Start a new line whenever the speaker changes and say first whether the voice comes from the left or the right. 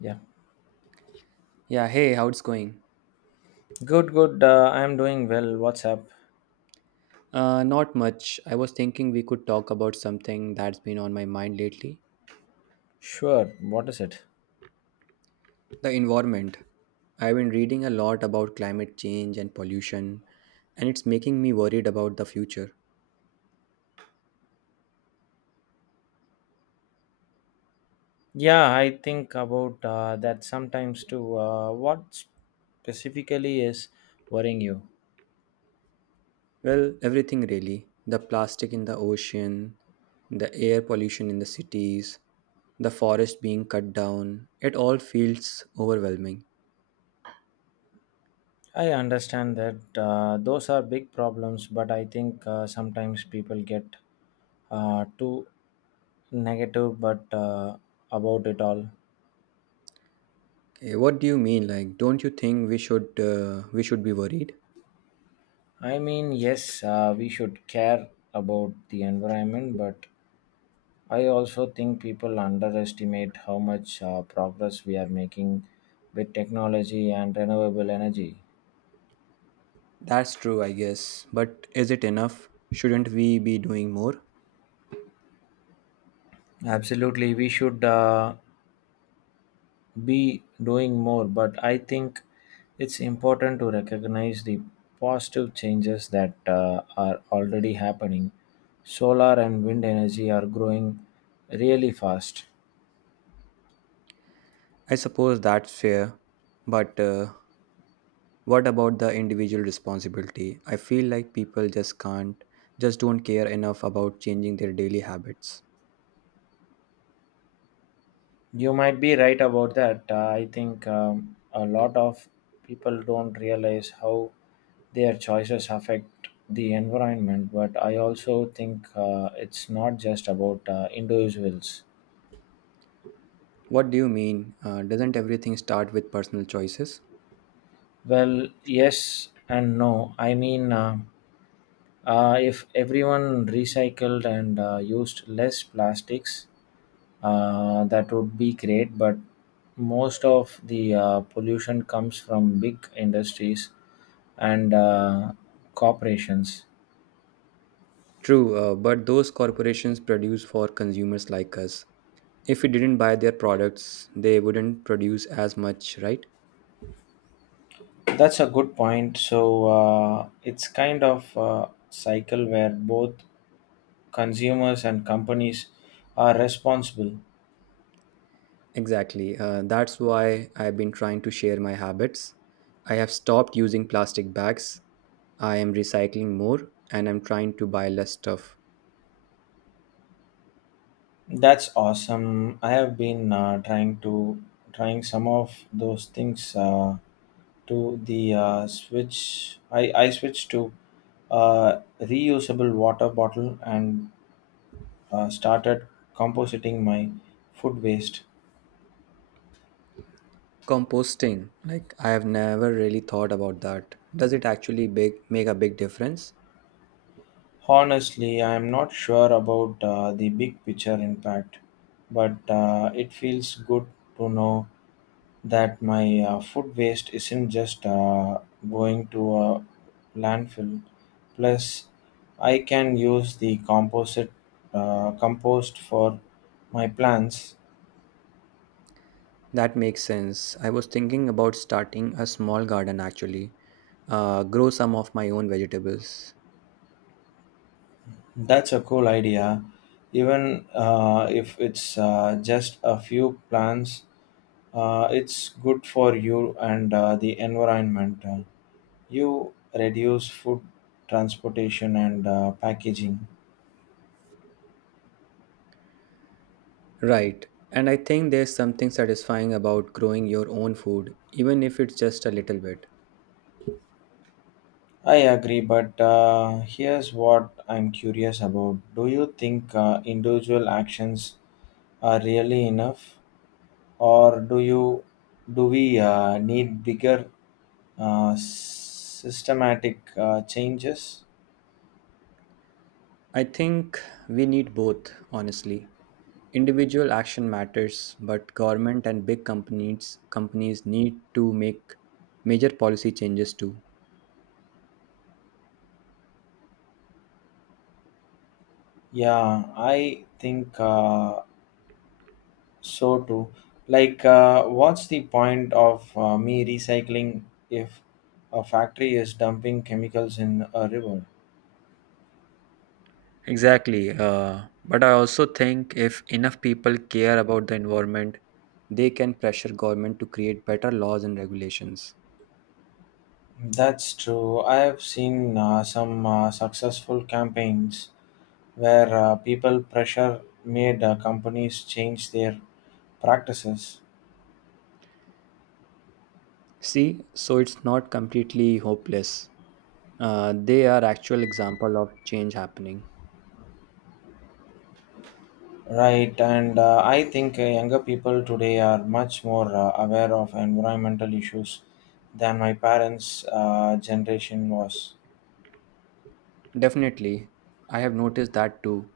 left: Yeah.
right: Yeah, hey, how it's going?
left: Good, good. I'm doing well. What's up?
right: Not much. I was thinking we could talk about something that's been on my mind lately
left: Sure. What is it?
right: the environment. I've been reading a lot about climate change and pollution, and it's making me worried about the future.
left: Yeah, I think about that sometimes too. What specifically is worrying you?
right: Well, everything really the plastic in the ocean, the air pollution in the cities, the forest being cut down. It all feels overwhelming.
left: I understand that those are big problems, but I think sometimes people get too negative but about it all.
right: Okay, what do you mean? Like, don't you think we should be worried?
left: I mean, yes, we should care about the environment, but I also think people underestimate how much progress we are making with technology and renewable energy.
right: That's true, I guess. But is it enough? Shouldn't we be doing more?
left: Absolutely, we should be doing more, but I think it's important to recognize the positive changes that are already happening. Solar and wind energy are growing really fast.
right: I suppose that's fair. But what about the individual responsibility? I feel like people just don't care enough about changing their daily habits.
left: You might be right about that. I think a lot of people don't realize how their choices affect the environment but I also think it's not just about individuals
right: What do you mean? Doesn't everything start with personal choices?
left: well yes and no I mean if everyone recycled and used less plastics that would be great but most of the pollution comes from big industries and corporations.
right: True, but those corporations produce for consumers like us. If we didn't buy their products, they wouldn't produce as much, right?
left: That's a good point. So it's kind of a cycle where both consumers and companies are responsible.
right: Exactly. That's why I've been trying to share my habits. I have stopped using plastic bags. I am recycling more and I'm trying to buy less stuff.
left: That's awesome. I have been trying some of those things to the switch. I switched to a reusable water bottle and started compositing my food waste.
right: Composting, like I have never really thought about that. Does make a big difference?
left: Honestly, I'm not sure about the big picture impact, but it feels good to know that my food waste isn't just going to a landfill. Plus, I can use the composite compost for my plants.
right: That makes sense. I was thinking about starting a small garden actually, grow some of my own vegetables.
left: That's a cool idea, even if it's just a few plants. It's good for you and the environment. You reduce food transportation and packaging.
right: Right. And I think there's something satisfying about growing your own food, even if it's just a little bit.
left: I agree, but here's what I'm curious about. Do you think individual actions are really enough, or do we need bigger systematic changes?
right: I think we need both, honestly. Individual action matters, but government and big companies need to make major policy changes too.
left: Yeah, I think so too, like, what's the point of me recycling if a factory is dumping chemicals in a river?
right: Exactly. But I also think if enough people care about the environment, they can pressure government to create better laws and regulations.
left: That's true. I have seen some successful campaigns where people pressure made companies change their practices.
right: See, so it's not completely hopeless. They are actual example of change happening.
left: Right, and I think younger people today are much more aware of environmental issues than my parents' generation was.
right: Definitely, I have noticed that too.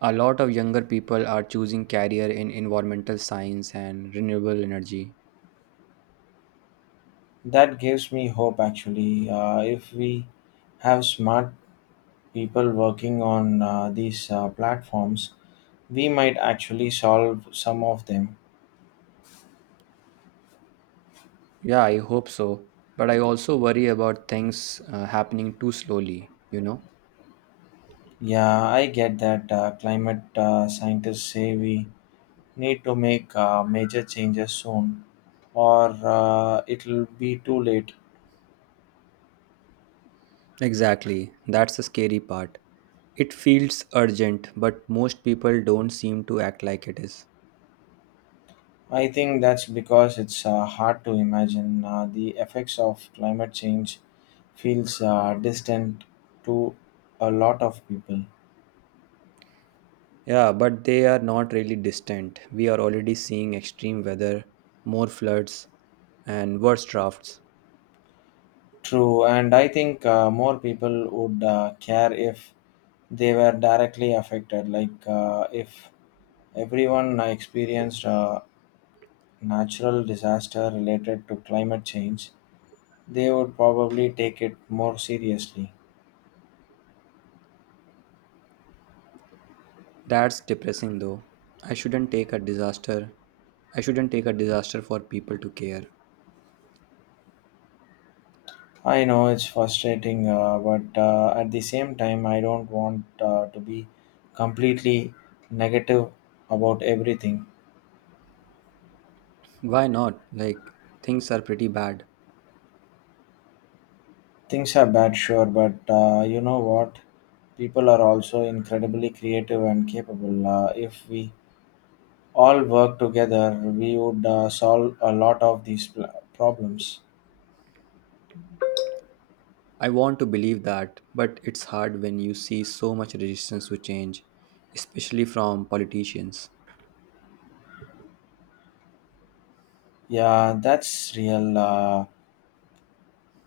right: A lot of younger people are choosing career in environmental science and renewable energy.
left: That gives me hope actually. If we have smart people working on these platforms, we might actually solve some of them.
right: Yeah, I hope so. But I also worry about things happening too slowly, you know?
left: Yeah, I get that. Climate scientists say we need to make major changes soon or it'll be too late.
right: Exactly. That's the scary part. It feels urgent, but most people don't seem to act like it is.
left: I think that's because it's hard to imagine. The effects of climate change feels distant to a lot of people.
right: Yeah, but they are not really distant. We are already seeing extreme weather, more floods, and worse drafts.
left: True, and I think more people would care if they were directly affected. Like if everyone experienced a natural disaster related to climate change, they would probably take it more seriously.
right: That's depressing though. I shouldn't take a disaster. I shouldn't take a disaster for people to care.
left: I know it's frustrating, but at the same time, I don't want to be completely negative about everything.
right: Why not? Like, things are pretty bad.
left: Things are bad, sure, but you know what? People are also incredibly creative and capable. If we all work together, we would solve a lot of these problems.
right: I want to believe that, but it's hard when you see so much resistance to change, especially from politicians.
left: Yeah, that's real.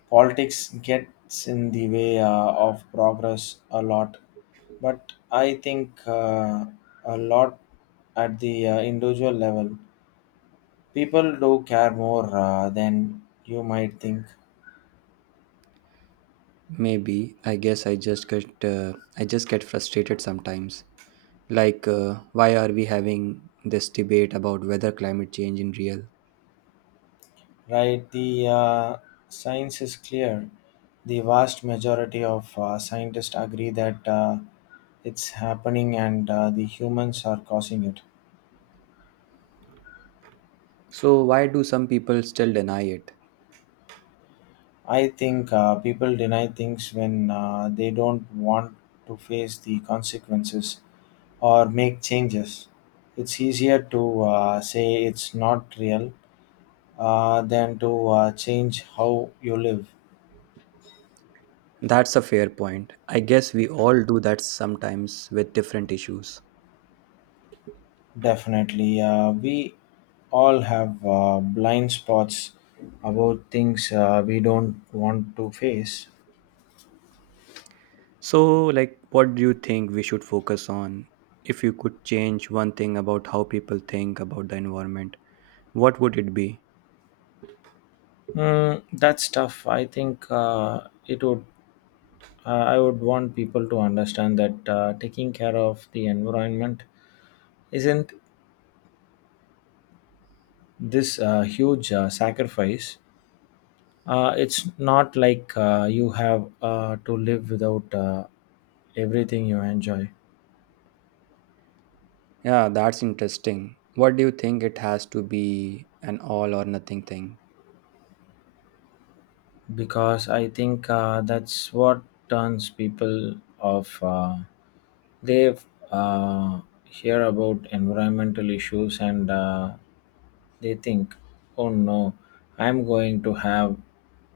left: Politics gets in the way of progress a lot, but I think a lot at the individual level, people do care more than you might think.
right: Maybe I just get frustrated sometimes. Like, why are we having this debate about whether climate change is real?
left: Right, the science is clear. The vast majority of scientists agree that it's happening and the humans are causing it.
right: So why do some people still deny it?
left: I think people deny things when they don't want to face the consequences or make changes. It's easier to say it's not real than to change how you live.
right: That's a fair point. I guess we all do that sometimes with different issues.
left: Definitely. We all have blind spots about things we don't want to face.
right: So, like, what do you think we should focus on? If you could change one thing about how people think about the environment, what would it be?
left: Mm, that's tough. I think it would. Uh, I would want people to understand that taking care of the environment isn't this huge sacrifice. It's not like you have to live without everything you enjoy.
right: Yeah, that's interesting. What do you think it has to be an all or nothing thing?
left: Because I think that's what turns people off. They hear about environmental issues and they think, oh no, I'm going to have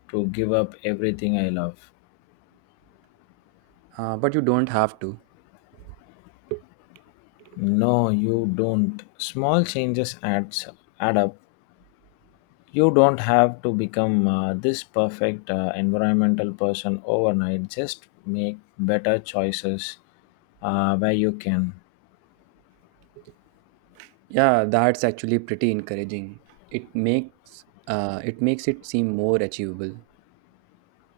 left: to give up everything I love.
right: But you don't have to.
left: No, you don't. Add up. You don't have to become this perfect environmental person overnight. Just make better choices where you can.
right: Yeah, that's actually pretty encouraging. It makes it seem more achievable.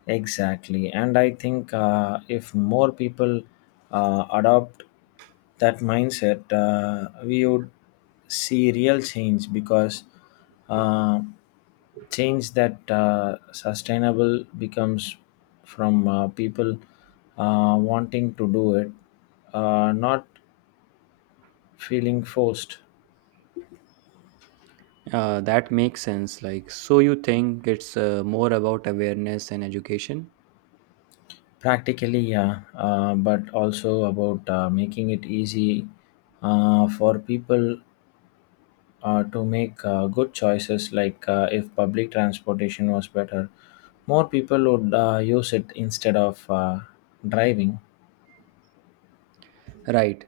left: Exactly. And I think if more people adopt that mindset, we would see real change because uh, change that sustainable becomes from people wanting to do it, not feeling forced.
right: That makes sense. Like, so you think it's more about awareness and education?
left: Practically, yeah, but also about making it easy for people to make good choices, like if public transportation was better, more people would use it instead of driving.
right: Right.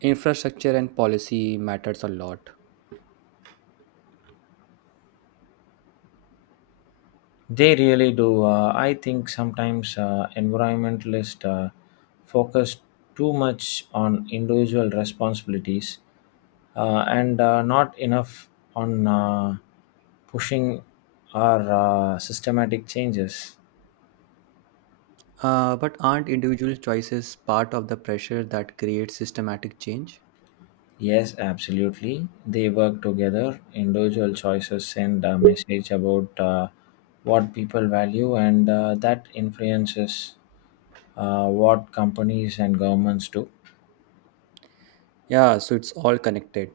right: Infrastructure and policy matters a lot.
left: They really do. I think sometimes environmentalists focus too much on individual responsibilities and not enough on pushing our systematic changes.
right: But aren't individual choices part of the pressure that creates systematic change?
left: Yes, absolutely. They work together. Individual choices send a message about what people value, and that influences what companies and governments do.
right: Yeah, so it's all connected.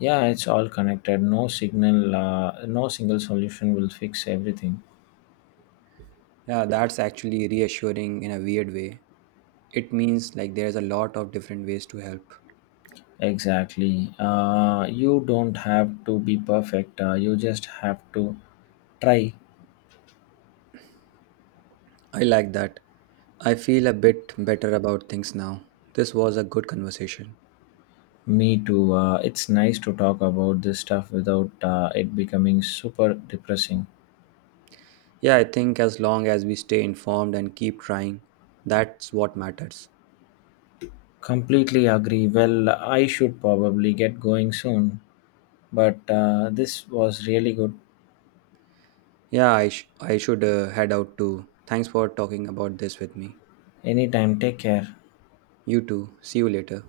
left: Yeah, it's all connected. No single solution will fix everything.
right: Yeah, that's actually reassuring in a weird way. It means like there's a lot of different ways to help.
left: Exactly. You don't have to be perfect. You just have to try.
right: I like that. I feel a bit better about things now. This was a good conversation.
left: Me too. It's nice to talk about this stuff without it becoming super depressing.
right: Yeah, I think as long as we stay informed and keep trying, that's what matters.
left: Completely agree. Well, I should probably get going soon, but this was really good.
right: Yeah, I should head out too. Thanks for talking about this with me.
left: Anytime, take care.
right: You too. See you later.